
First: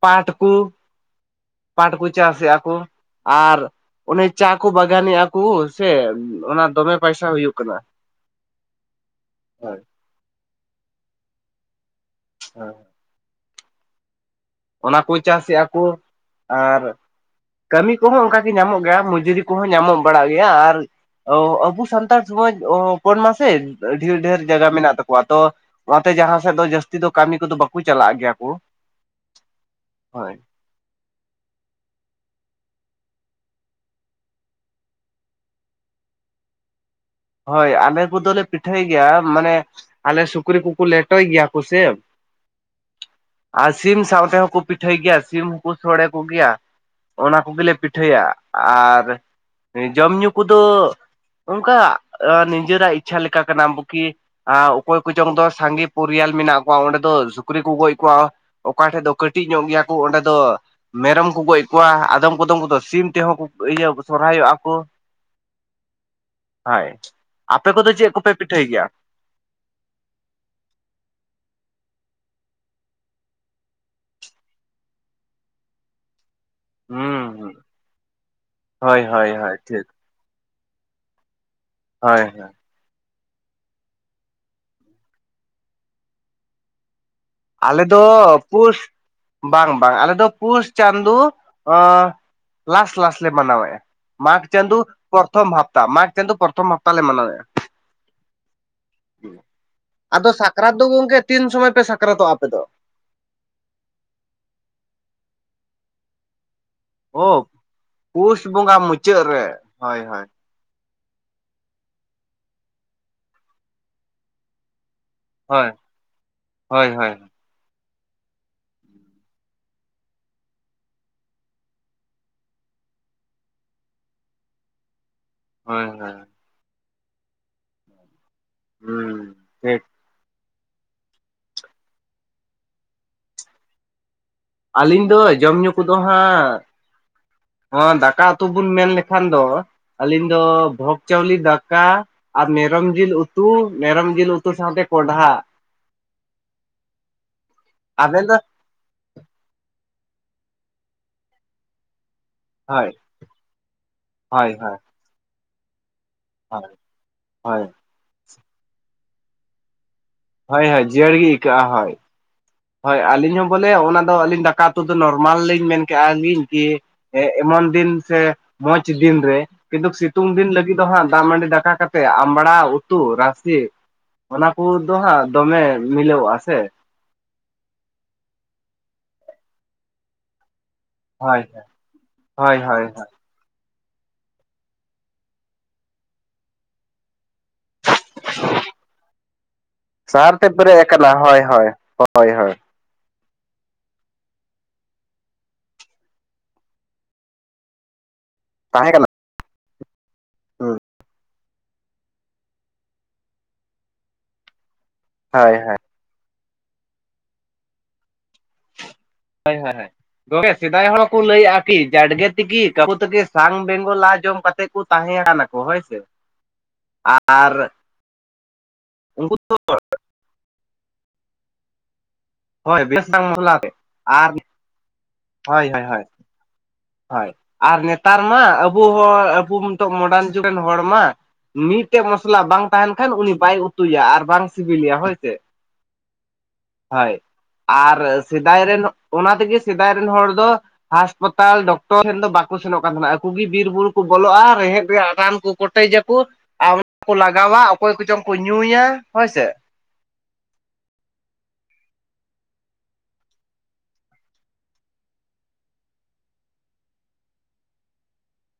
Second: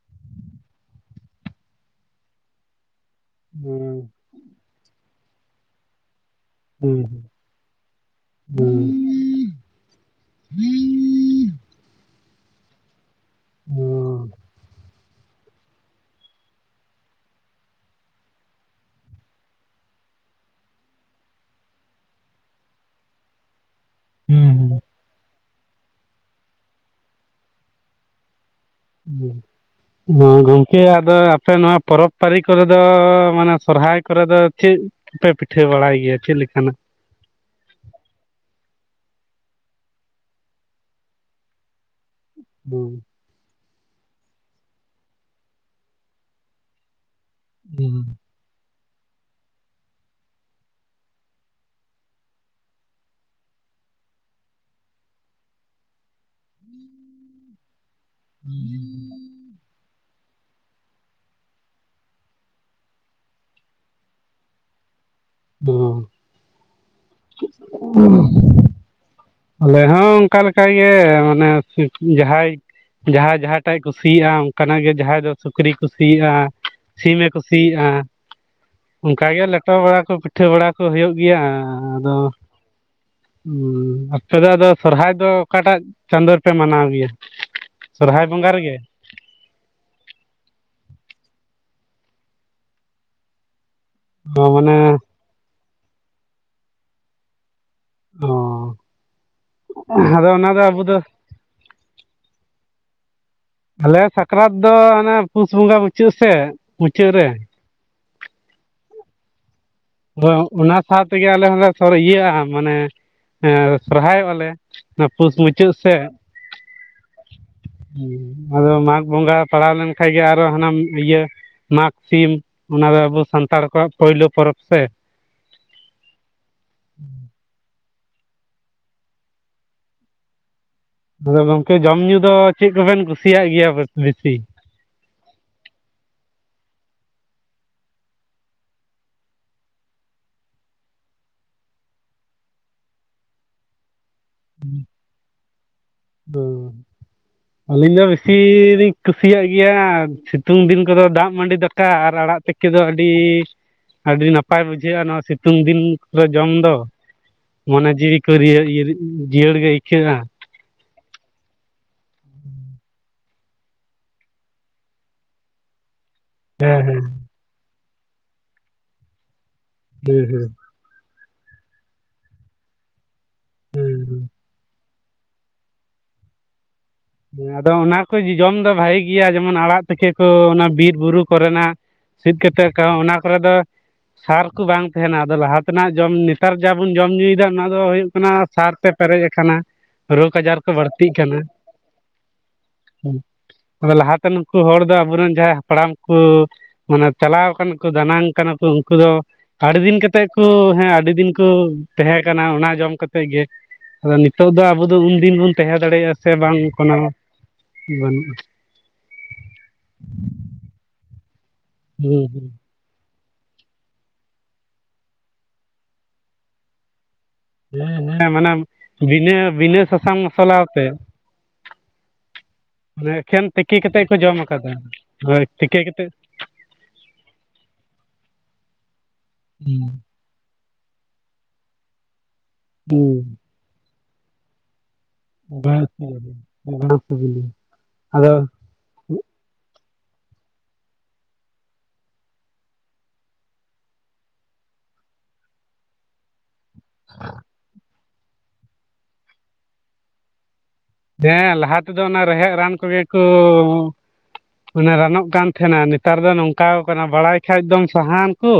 ᱯᱟᱴ ᱠᱩ ᱯᱟᱴ ᱠᱩ ᱪᱟᱥᱮᱫ-ᱟ ᱠᱚ ᱟᱨ ᱚᱱᱮ ᱪᱟ ᱠᱩ ᱵᱟᱜᱟᱱᱮᱫ-ᱟ ᱠᱩ ᱥᱮ ᱚᱱᱟ ᱫᱚᱢᱮ ᱯᱟᱭᱥᱟ ᱦᱩᱭᱩᱜ ᱠᱟᱱᱟ, ᱦᱳᱭ᱾ [unintelligible] [unintelligible] ᱚᱱᱟ ᱠᱚ ᱪᱟᱥᱮᱫ-ᱟ ᱠᱚ ᱟᱨ ᱠᱟᱹᱢᱤ ᱠᱚᱦᱚᱸ ᱚᱱᱠᱟᱜᱮ ᱧᱟᱢᱚᱜ ᱜᱮᱭᱟ ᱢᱚᱡᱩᱨᱤ ᱠᱚᱦᱚᱸ ᱧᱟᱢᱚᱜ ᱵᱟᱲᱟᱜ ᱜᱮᱭᱟ ᱟᱨ ᱚ ᱟᱵᱚ ᱥᱟᱱᱛᱟᱲ ᱥᱚᱢᱟᱡᱽ ᱦᱚᱯᱚᱱ ᱢᱟᱥᱮ ᱰᱷᱮᱨ ᱰᱷᱮᱨ ᱡᱟᱜᱟ ᱢᱮᱱᱟᱜ ᱛᱟᱠᱚᱣᱟ ᱛᱚ ᱚᱱᱟᱛᱮ ᱡᱟᱦᱟᱸ ᱥᱮᱫ ᱫᱚ ᱡᱟᱹᱥᱛᱤ ᱫᱚ ᱠᱟᱹᱢᱤ ᱠᱚᱫᱚ ᱵᱟᱠᱚ ᱪᱟᱞᱟᱜ ᱜᱮᱭᱟ ᱠᱚ, [inaudible] ᱦᱳᱭ [unintelligible] ᱠᱮ ᱟᱫᱚ ᱟᱯᱮ ᱱᱚᱣᱟ ᱯᱚᱨᱚᱵᱽ ᱯᱟᱨᱤ ᱠᱚᱨᱮ ᱫᱚ ᱢᱟᱱᱮ ᱥᱚᱨᱦᱟᱭ ᱠᱚᱨᱮ ᱫᱚ ᱪᱮᱫ ᱯᱮ ᱯᱤᱴᱷᱟᱹ ᱵᱟᱲᱟᱭ ᱜᱮᱭᱟ ᱪᱮᱫ ᱞᱮᱠᱟᱱᱟᱜ? ᱦᱳᱭ ᱟᱞᱮ ᱠᱚᱫᱚᱞᱮ ᱯᱤᱴᱷᱟᱹᱭ ᱜᱮᱭᱟ ᱢᱟᱱᱮ ᱟᱞᱮ ᱥᱩᱠᱨᱤ ᱠᱩᱠᱩ ᱞᱮᱴᱚᱭ ᱜᱮᱭᱟ ᱠᱚ ᱥᱮ [unintelligible] ᱟᱨ ᱥᱤᱢ ᱥᱟᱶ ᱛᱮᱦᱚᱸ ᱠᱚ ᱯᱤᱴᱷᱟᱹᱭ ᱜᱮᱭᱟ ᱥᱤᱢ ᱦᱚᱸᱠᱚ ᱥᱚᱲᱮ ᱠᱚᱜᱮᱭᱟ, ᱚᱱᱟ ᱠᱚ ᱜᱮᱞᱮ ᱦᱩᱸ ᱯᱤᱴᱷᱟᱹᱭᱟ ᱟᱨ ᱡᱚᱢᱼᱧᱩ ᱠᱚᱫᱚ ᱚᱝᱠᱟ ᱟ ᱱᱤᱡᱮᱨᱟᱜ ᱤᱪᱪᱷᱟ ᱞᱮᱠᱟ ᱠᱟᱱᱟ ᱵᱩᱠᱤ ᱟ ᱚᱠᱚᱭ ᱠᱚᱪᱚᱝ ᱫᱚ ᱥᱟᱸᱜᱮ ᱯᱚᱨᱤᱭᱟᱞ ᱢᱮᱱᱟᱜ ᱠᱚᱣᱟ ᱚᱸᱰᱮ ᱫᱚ ᱥᱩᱠᱨᱤ ᱠᱩ ᱜᱚᱡ ᱠᱚᱣᱟ ᱚᱠᱟ ᱴᱷᱮᱡ ᱫᱚ ᱠᱟᱹᱴᱤᱡ ᱧᱚᱜ ᱜᱮᱭᱟ ᱠᱚ ᱚᱸᱰᱮ ᱫᱚ ᱢᱮᱨᱚᱢ ᱠᱚ ᱜᱚᱡ ᱠᱚᱣᱟ ᱟᱫᱚᱢ ᱠᱚᱫᱚᱢ ᱠᱚᱫᱚ ᱥᱤᱢ ᱛᱮᱦᱚᱸ ᱠᱚ ᱤᱭᱟᱹ ᱥᱚᱨᱚᱦᱟᱭᱚᱜ-ᱟ ᱠᱚ᱾ ᱦᱳᱭ [unintelligible] ᱟᱯᱮ ᱠᱚᱫᱚ ᱪᱮᱫ ᱠᱚᱯᱮ ᱯᱤᱴᱷᱟᱹᱭ ᱜᱮᱭᱟ᱾ ᱟᱞᱮ ᱦᱚᱸ ᱚᱱᱠᱟ ᱞᱮᱜᱮ ᱢᱟᱱᱮ ᱡᱟᱦᱟᱸᱭ᱾ ᱡᱟᱦᱟᱸᱭ ᱡᱟᱦᱟᱸᱴᱟᱜ-ᱮ ᱠᱩᱥᱤᱭᱟᱜ-ᱟ, ᱚᱱᱠᱟ ᱱᱟᱜ ᱜᱮ ᱡᱟᱦᱟᱸᱭ ᱫᱚ ᱥᱩᱠᱨᱤᱭ ᱠᱩᱥᱤᱭᱟᱜ-ᱟ᱾ ᱦᱩᱸ ᱥᱤᱢᱮ ᱦᱩᱸ ᱠᱩᱥᱤᱭᱟᱜ-ᱟ ᱦᱳᱭ ᱦᱳᱭ ᱚᱱᱠᱟᱜᱮ ᱦᱳᱭ ᱞᱮᱴᱚ ᱴᱷᱤᱠ ᱵᱟᱲᱟ ᱠᱚ᱾ ᱯᱤᱴᱷᱟᱹ ᱵᱟᱲᱟ ᱠᱚ ᱦᱩᱭᱩᱜ ᱜᱮᱭᱟ ᱟᱫᱚ᱾ ᱦᱳᱭ ᱦᱳᱭ ᱟᱯᱮ ᱫᱚ ᱟᱫᱚ ᱥᱚᱨᱦᱟᱭ ᱫᱚ ᱚᱠᱟᱴᱟᱜ ᱪᱟᱸᱫᱚ ᱨᱮ ᱯᱮ ᱢᱟᱱᱟᱣ ᱜᱮᱭᱟ᱾ ᱟᱞᱮ ᱫᱚ ᱥᱚᱨᱦᱟᱭ ᱵᱚᱸᱜᱟ ᱨᱮᱜᱮ ᱯᱩᱥ ᱵᱟᱝ ᱵᱟᱝ ᱟᱞᱮ ᱫᱚ ᱯᱩᱥ ᱪᱟᱸᱫᱳ ᱞᱟᱥ ᱞᱟᱥ ᱞᱮ ᱢᱟᱱᱟᱣᱮᱫ-ᱟ᱾ ᱢᱟᱜᱽ ᱚ ᱪᱟᱸᱫᱚ ᱢᱟᱱᱮ ᱯᱨᱚᱛᱷᱚᱢ ᱦᱟᱯᱛᱟ ᱢᱟᱜᱽ ᱪᱟᱸᱫᱩ ᱯᱨᱚᱛᱚᱢ ᱦᱟᱯᱛᱟ ᱞᱮ ᱢᱟᱱᱟᱣᱭᱟ ᱚ ᱟᱫᱚ ᱥᱟᱠᱨᱟᱛ ᱫᱚ ᱜᱚᱝᱠᱮ ᱛᱤᱱ ᱥᱚᱢᱚᱭ ᱯᱮ ᱥᱟᱠᱨᱟᱛᱚᱜ-ᱟ ᱟᱯᱮ ᱫᱚ᱾ ᱟᱞᱮᱭᱟᱜ ᱥᱟᱠᱨᱟᱛ ᱫᱚ ᱚᱱᱮ ᱯᱩᱥ ᱵᱚᱸᱜᱟ ᱢᱩᱪᱟᱹᱫ ᱥᱮᱫ ᱢᱩᱪᱟᱹᱫ ᱨᱮ᱾ ᱚ ᱯᱩᱥ ᱵᱚᱸᱜᱟ ᱢᱩᱪᱟᱹᱫ ᱨᱮ ᱦᱳᱭ ᱦᱳᱭ ᱦᱚᱭ ᱚᱱᱟ ᱥᱟᱶ ᱛᱮᱜᱮ ᱟᱞᱮ ᱦᱚᱸᱞᱮ ᱤᱭᱟᱹᱜᱼᱟ ᱢᱟᱱᱮ ᱥᱚᱨᱦᱟᱭᱚᱜᱼᱟ ᱞᱮ᱾ ᱚᱱᱟ ᱯᱳᱥ ᱦᱳᱭ ᱢᱩᱪᱟᱹᱫ ᱥᱮᱜ ᱦᱮ ᱦᱳᱭ ᱦᱳᱭ ᱟᱫᱚ ᱢᱟᱜᱽ ᱵᱚᱸᱜᱟ ᱯᱟᱲᱟᱣ ᱞᱮᱱᱠᱟᱱ ᱜᱮ ᱟᱨᱚ ᱦᱟᱱᱟ ᱤᱭᱟᱹ᱾ ᱢᱟᱜᱽ ᱥᱤᱢ ᱚᱱᱟ ᱫᱚ ᱟᱵᱚ ᱥᱟᱱᱛᱟᱲ ᱠᱚᱣᱟᱜ ᱯᱳᱭᱞᱳ ᱯᱚᱨᱚᱵᱽ ᱥᱮ᱾ ᱦᱳᱭ ᱦᱳᱭ [unintelligible] ᱦᱩᱸ ᱴᱷᱤᱠ ᱟᱫᱚ ᱜᱚᱝᱠᱮ ᱡᱚᱢ ᱧᱩ ᱫᱚ ᱪᱮᱫ ᱠᱚᱵᱮᱱ ᱠᱩᱥᱤᱭᱟᱜ ᱜᱮᱭᱟ ᱵᱮᱥᱤ᱾ ᱟᱹᱞᱤᱧ ᱫᱚ ᱡᱚᱢᱧᱩ ᱠᱚᱫᱚ ᱦᱟᱸᱜ᱾ ᱫᱟᱠᱟ ᱩᱛᱩ ᱵᱚᱱ ᱢᱮᱱ ᱞᱮᱠᱷᱟᱱ ᱫᱚ᱾ ᱟᱹᱞᱤᱧ ᱫᱚ ᱵᱷᱚᱜᱽ ᱪᱟᱣᱞᱤ ᱫᱟᱠᱟ ᱟᱨ ᱢᱮᱨᱚᱢ ᱡᱤᱞ ᱩᱛᱩ ᱢᱮᱨᱚᱢ᱾ ᱡᱤᱞ ᱩᱛᱩ ᱥᱟᱶᱛᱮ ᱠᱚᱰᱦᱟ ᱦᱚᱸ ᱟᱹᱞᱤᱧ ᱫᱚ ᱵᱮᱥᱤ ᱞᱤᱧ ᱠᱩᱥᱤᱭᱟᱜ ᱜᱮᱭᱟ ᱥᱤᱛᱩᱝ ᱫᱤᱱ ᱠᱚᱫᱚ ᱫᱟᱜ ᱢᱟᱹᱰᱤ ᱫᱟᱠᱟ ᱟᱨ ᱟᱲᱟᱜ ᱛᱤᱠᱤ ᱫᱟ ᱦᱳᱭ ᱟᱹᱰᱤ ᱟᱹᱰᱤ ᱦᱳᱭ ᱱᱟᱯᱟᱭ ᱦᱳᱭ ᱵᱩᱡᱷᱟᱹᱜᱼᱟ ᱱᱚᱣᱟ ᱥᱤᱛᱩᱝ ᱫᱤᱱ ᱡᱚᱢ ᱦᱳᱭ ᱫᱚ ᱦᱳᱭ ᱢᱚᱱᱮ ᱡᱤᱣᱤ ᱠᱚ ᱡᱤᱭᱟᱹᱲ ᱜᱮ ᱟᱹᱭᱠᱟᱹᱜᱼᱟ᱾ ᱦᱳᱭ ᱦᱳᱭ ᱡᱤᱭᱟᱹᱲ ᱜᱮ ᱟᱹᱭᱠᱟᱹᱜᱼᱟ ᱦᱳᱭ᱾ ᱦᱳᱭ ᱟᱹᱞᱤᱧ ᱦᱚᱸ ᱵᱚᱞᱮ ᱚᱱᱟ ᱫᱚ ᱟᱹᱞᱤᱧ ᱫᱟᱠᱟ ᱩᱛᱩ ᱫᱚ ᱱᱚᱨᱢᱟᱞ ᱞᱤᱧ ᱢᱮᱱ ᱠᱮᱫ ᱟᱞᱤᱧ ᱦᱮᱸ [inaudible] ᱮᱢᱚᱱ ᱫᱤᱱ ᱥᱮ ᱢᱚᱸᱡᱽ ᱫᱤᱱ ᱨᱮ ᱠᱤᱱᱛᱩ ᱦᱮᱸ ᱥᱤᱛᱩᱝ ᱦᱮᱸ ᱫᱤᱱ ᱦᱮᱸ ᱞᱟᱹᱜᱤᱫ᱾ ᱫᱚ ᱦᱟᱸᱜ ᱫᱟᱜ ᱢᱟᱹᱰᱤ ᱫᱟᱠᱟ ᱠᱟᱛᱮ ᱟᱢᱲᱟ ᱩᱛᱩ ᱨᱟᱥᱮ ᱚᱱᱟ ᱠᱚᱫᱚ ᱦᱟᱸᱜ ᱫᱚᱢᱮ ᱢᱤᱞᱟᱹᱚᱜᱼᱟ ᱥᱮᱼᱼ ᱦᱮᱸ ᱟᱫᱚ ᱚᱱᱟ ᱠᱚ ᱡᱚᱡᱚᱢ ᱫᱚ ᱵᱷᱟᱜᱤ ᱜᱮᱭᱟ, ᱡᱮᱢᱚᱱ ᱟᱲᱟᱜ ᱛᱮᱠᱮ ᱠᱚ ᱚᱱᱟ ᱵᱤᱨ ᱵᱩᱨᱩ ᱦᱳᱭ ᱠᱚᱨᱮᱱᱟᱜ ᱥᱤᱫ ᱦᱳᱭ ᱦᱳᱭ ᱠᱟᱛᱮ ᱠᱚ ᱦᱳᱭ ᱚᱱᱟ᱾ ᱠᱚᱨᱮ ᱫᱚ ᱥᱟᱨ ᱠᱚ ᱵᱟᱝ ᱛᱟᱦᱮᱱᱟ ᱟᱫᱚ ᱞᱟᱦᱟ ᱛᱮᱱᱟᱜ ᱡᱚᱢ, ᱱᱮᱛᱟᱨ ᱡᱟᱵᱚᱱ ᱡᱚᱢ ᱧᱩᱭᱮᱫᱟ ᱚᱱᱟ ᱫᱚ ᱦᱩᱭᱩᱜ ᱠᱚᱱᱟ ᱥᱟᱨ ᱛᱮ ᱯᱮᱨᱮᱡ ᱟᱠᱟᱱᱟ ᱥᱟᱨ ᱨᱳᱜᱽ ᱛᱮ ᱟᱡᱟᱨ ᱠᱚ ᱯᱮᱨᱮᱡ ᱵᱟᱹᱲᱛᱤᱜ ᱟᱠᱟᱱᱟ ᱦᱳᱭ ᱠᱟᱱᱟ᱾ ᱦᱳᱭ ᱦᱳᱭ ᱦᱳᱭ ᱞᱟᱦᱟᱛᱮ ᱱᱩᱠᱩ ᱦᱚᱲ ᱫᱚ ᱟᱵᱚᱨᱮᱱ ᱡᱟᱦᱟᱸᱭ ᱦᱟᱯᱲᱟᱢ ᱠᱩ᱾ ᱢᱟᱱᱮ ᱪᱟᱞᱟᱣ ᱠᱟᱱᱟ ᱠᱚ ᱫᱟᱱᱟᱝ ᱠᱟᱱᱟ ᱠᱚ ᱛᱟᱦᱮᱸ ᱩᱱᱠᱩ ᱠᱟᱱᱟ ᱫᱚ ᱟᱹᱰᱤᱫᱤᱱ ᱠᱟᱛᱮᱫ ᱠᱚ ᱦᱩᱸ ᱦᱮᱸ ᱟᱹᱰᱤ ᱫᱤᱱ᱾ ᱛᱚ ᱛᱟᱦᱮᱸ ᱠᱟᱱᱟ ᱚᱱᱟ ᱡᱚᱢ ᱠᱟᱛᱮ ᱜᱮ, ᱟᱫᱚ ᱱᱤᱛᱚᱜ ᱫᱚ ᱟᱵᱚ ᱫᱚ ᱩᱱᱫᱤᱱ ᱵᱚᱱ ᱦᱳᱭ ᱛᱟᱦᱮᱸ ᱦᱳᱭ ᱫᱟᱲᱮᱭᱟᱜᱼᱟ᱾ ᱥᱮ ᱵᱟᱝ ᱠᱳᱱᱳ ᱵᱟᱹᱱᱩᱜᱼᱟ ᱦᱳᱭ ᱦᱳᱭ ᱜᱚᱢᱠᱮ ᱥᱮᱫᱟᱭ ᱦᱚᱲ ᱠᱚ ᱞᱟᱹᱭᱮᱫᱼᱟ ᱠᱤ ᱡᱟᱰᱜᱮ ᱦᱩᱸ ᱦᱩᱸ ᱛᱤᱠᱤ ᱠᱟᱵᱩ ᱛᱤᱸᱠᱤᱱ ᱥᱟᱝ ᱵᱮᱝᱜᱚᱞ ᱞᱟ ᱡᱚᱢ ᱠᱟᱛᱮ ᱠᱚ ᱛᱟᱦᱮᱸᱭᱟᱱᱟᱠᱚ ᱦᱳᱭ ᱥᱮ ᱟᱨ ᱦᱮᱸ ᱦᱮᱸ ᱢᱟᱱᱮ ᱵᱤᱱᱟᱹ ᱩᱱᱠᱩ ᱵᱤᱱᱟᱹ ᱥᱟᱥᱟᱝ ᱢᱚᱥᱞᱟ ᱟᱛᱮ᱾ ᱦᱳᱭ ᱵᱮᱥ ᱥᱟᱝ ᱮᱠᱷᱮᱱ ᱢᱚᱥᱞᱟ ᱛᱮ ᱛᱤᱠᱤ ᱠᱟᱛᱮ ᱠᱚ ᱟᱨ ᱡᱚᱢᱠᱟᱫᱟ ᱦᱳᱭ ᱛᱤᱠᱤ ᱠᱟᱛᱮ᱾ ᱦᱳᱭ ᱟᱨ ᱱᱮᱛᱟᱨ ᱢᱟ ᱟᱵᱚ ᱦᱚᱸ ᱟᱵᱚ ᱱᱤᱛᱚᱜ ᱢᱚᱰᱟᱨᱱ᱾ ᱡᱩᱜᱨᱮᱱ ᱦᱚᱲ ᱢᱟ ᱢᱤᱫ ᱴᱟᱝ ᱢᱚᱥᱞᱟ ᱵᱟᱝ ᱛᱟᱦᱮᱱ ᱠᱷᱟᱱ ᱩᱱᱤ ᱵᱟᱭ ᱩᱛᱩᱭᱟ ᱟᱨ ᱵᱟᱝ ᱥᱤᱵᱤᱞᱮᱭᱟ ᱦᱳᱭ᱾ ᱥᱮ ᱦᱚᱭ ᱟᱨ ᱟᱫᱚ ᱥᱮᱫᱟᱭ ᱨᱮᱱ ᱚᱱᱟ ᱛᱮᱜᱮ ᱥᱮᱫᱟᱭ ᱨᱮᱱ ᱦᱚᱲ ᱫᱚ ᱦᱟ ᱥᱯᱟᱛᱟᱞ ᱛᱟᱞ ᱰᱚᱠᱴᱚᱨ ᱴᱷᱮᱱ ᱫᱚ ᱵᱟᱠᱚ ᱥᱮᱱᱚᱜ ᱠᱟᱱ ᱛᱟᱦᱮᱱᱟ ᱟᱠᱩᱜᱮ ᱵᱤᱨ ᱵᱩᱨᱩ ᱠᱚ ᱵᱚᱞᱚᱜᱼᱟ ᱨᱮᱦᱮᱫ ᱨᱮᱭᱟᱜ ᱨᱟᱱ ᱠᱚ ᱠᱚᱴᱮᱡᱟᱠᱚ ᱟᱨ ᱚᱱᱟ ᱠᱚ ᱞᱟᱜᱟᱣᱟ ᱚᱠᱚᱭ ᱠᱚᱪᱚᱝ ᱠᱚ ᱧᱩᱭᱟ ᱦᱳᱭ ᱥᱮ ᱦᱮᱸ ᱞᱟᱦᱟ ᱛᱮᱫᱚ ᱚᱱᱟ ᱨᱮᱦᱮᱫ ᱨᱟᱱ ᱠᱚᱜᱮ ᱠᱚ ᱢᱟᱱᱮ ᱨᱟᱱᱚᱜ ᱠᱟᱱ ᱛᱟᱦᱮᱱᱟ ᱱᱮᱛᱟᱨ ᱫᱚ ᱱᱚᱝᱠᱟ ᱠᱟᱱᱟ ᱵᱟᱲᱟᱭ ᱠᱷᱟᱡ ᱫᱚᱢ ᱥᱟᱦᱟᱱ ᱠᱚ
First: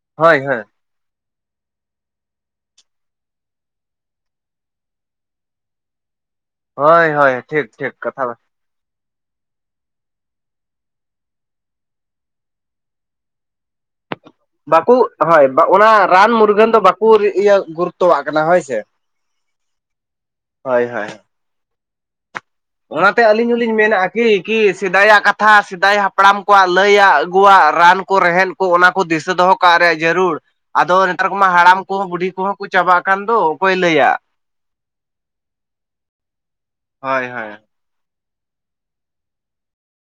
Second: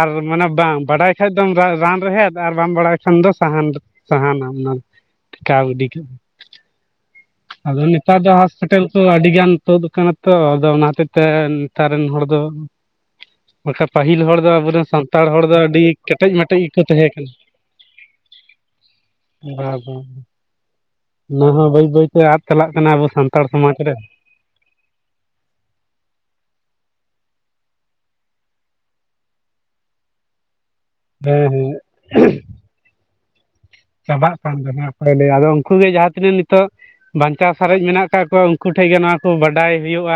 ᱟᱨ ᱦᱳᱭ ᱢᱟᱱᱮ ᱦᱳᱭ ᱵᱟᱝ ᱵᱟᱰᱟᱭ ᱵᱟᱰᱟᱭ ᱠᱷᱟᱱ ᱫᱚᱢ ᱨᱟᱱ ᱨᱮᱦᱮᱫ ᱟᱨ ᱵᱟᱢ ᱵᱟᱲᱟᱭ ᱠᱷᱟᱱ ᱫᱚ ᱥᱟᱦᱟᱱ ᱥᱟᱦᱟᱱᱟᱢ ᱚᱱᱟ ᱴᱮᱠᱟᱣ ᱜᱤᱰᱤ ᱠᱟᱜ ᱦᱳᱭ ᱦᱳᱭ ᱴᱷᱤᱠ ᱟᱫᱚ ᱴᱷᱤᱠ ᱱᱮᱛᱟᱨ ᱠᱟᱛᱷᱟ ᱫᱚ ᱡᱟᱦᱟᱥ ᱦᱚᱴᱮᱞ ᱠᱚ ᱟᱹᱰᱤᱜᱟᱱ ᱛᱩᱫ ᱟᱠᱟᱱᱟ ᱛᱚ ᱟᱫᱚ ᱚᱱᱟ ᱦᱚᱛᱮᱜ ᱛᱮ ᱱᱮᱛᱟᱨ ᱨᱮᱱ ᱦᱚᱲ ᱫᱚ ᱵᱟᱠᱷᱟᱱ ᱯᱟᱹᱦᱤᱞ ᱦᱚᱲ ᱟᱵᱚᱨᱮᱱ ᱵᱟᱠᱚ ᱥᱟᱱᱛᱟᱲ ᱦᱚᱲ ᱦᱳᱭ ᱫᱚ ᱟᱹᱰᱤ ᱚᱱᱟ ᱨᱟᱱ ᱠᱮᱴᱮᱡ ᱢᱮᱴᱮᱡ ᱢᱩᱨᱜᱟᱹᱱ ᱫᱚ ᱜᱮᱠᱚ ᱵᱟᱠᱚ ᱛᱟᱦᱮᱸ ᱠᱟᱱᱟ ᱤᱭᱟᱹ ᱜᱩᱨᱩᱛᱛᱚᱣᱟᱜ ᱠᱟᱱᱟ ᱦᱳᱭ ᱥᱮ ᱵᱟ ᱵᱟᱝ ᱦᱳᱭ ᱦᱳᱭ ᱚᱱᱟ ᱦᱚᱸ ᱵᱟᱹᱭ ᱵᱟᱹᱭᱛᱮ ᱟᱫ ᱪᱟᱞᱟᱜ ᱠᱟᱱᱟ ᱟᱵᱚ ᱥᱟᱱᱛᱟᱲ ᱥᱚᱢᱟᱡᱽ ᱨᱮ ᱜᱤ ᱜᱤ ᱥᱮᱫᱟᱭᱟᱜ ᱠᱟᱛᱷᱟ ᱥᱮᱫᱟᱭ ᱦᱟᱯᱲᱟᱢ ᱠᱚᱣᱟᱜ ᱞᱟᱹᱭᱟᱜ ᱟᱹᱜᱩᱣᱟᱜ ᱨᱟᱱ ᱠᱚ ᱨᱮᱦᱮᱫ ᱚᱱᱟ ᱠᱚ ᱫᱤᱥᱟᱹ ᱫᱚᱦᱚ ᱠᱟᱜ ᱨᱮ ᱡᱟᱹᱨᱩᱲ ᱟᱫᱚ ᱱᱮᱛᱟᱨ ᱠᱚᱢᱟ ᱦᱮᱸ ᱦᱮᱸ ᱦᱟᱲᱟᱢ ᱠᱚᱦᱚᱸ ᱵᱩᱰᱷᱤ ᱠᱚᱦᱚᱸ ᱠᱚ ᱪᱟᱵᱟᱜ ᱠᱟᱱ ᱫᱚ ᱚᱠᱚᱭ ᱞᱟᱹᱭᱟ ᱪᱟᱵᱟᱜ ᱠᱟᱱ ᱛᱟᱦᱮ ᱚᱠᱚᱭ ᱞᱟᱹᱭ ᱟᱫᱚ ᱩᱱᱠᱩ ᱜᱮ ᱡᱟᱦᱟᱸ ᱛᱤᱱᱟᱹᱜ ᱱᱤᱛᱚᱜ ᱦᱳᱭ ᱦᱳᱭ ᱵᱟᱧᱪᱟᱣ ᱥᱟᱨᱮᱡ ᱢᱮᱱᱟᱜ ᱠᱚᱣᱟ ᱢᱮᱛᱟ ᱠᱚᱣᱟ ᱩᱱᱠᱩ ᱴᱷᱮᱱ ᱜᱮ ᱱᱚᱣᱟ ᱠᱚ ᱵᱟᱰᱟᱭ ᱦᱩᱭᱩᱜᱼᱟ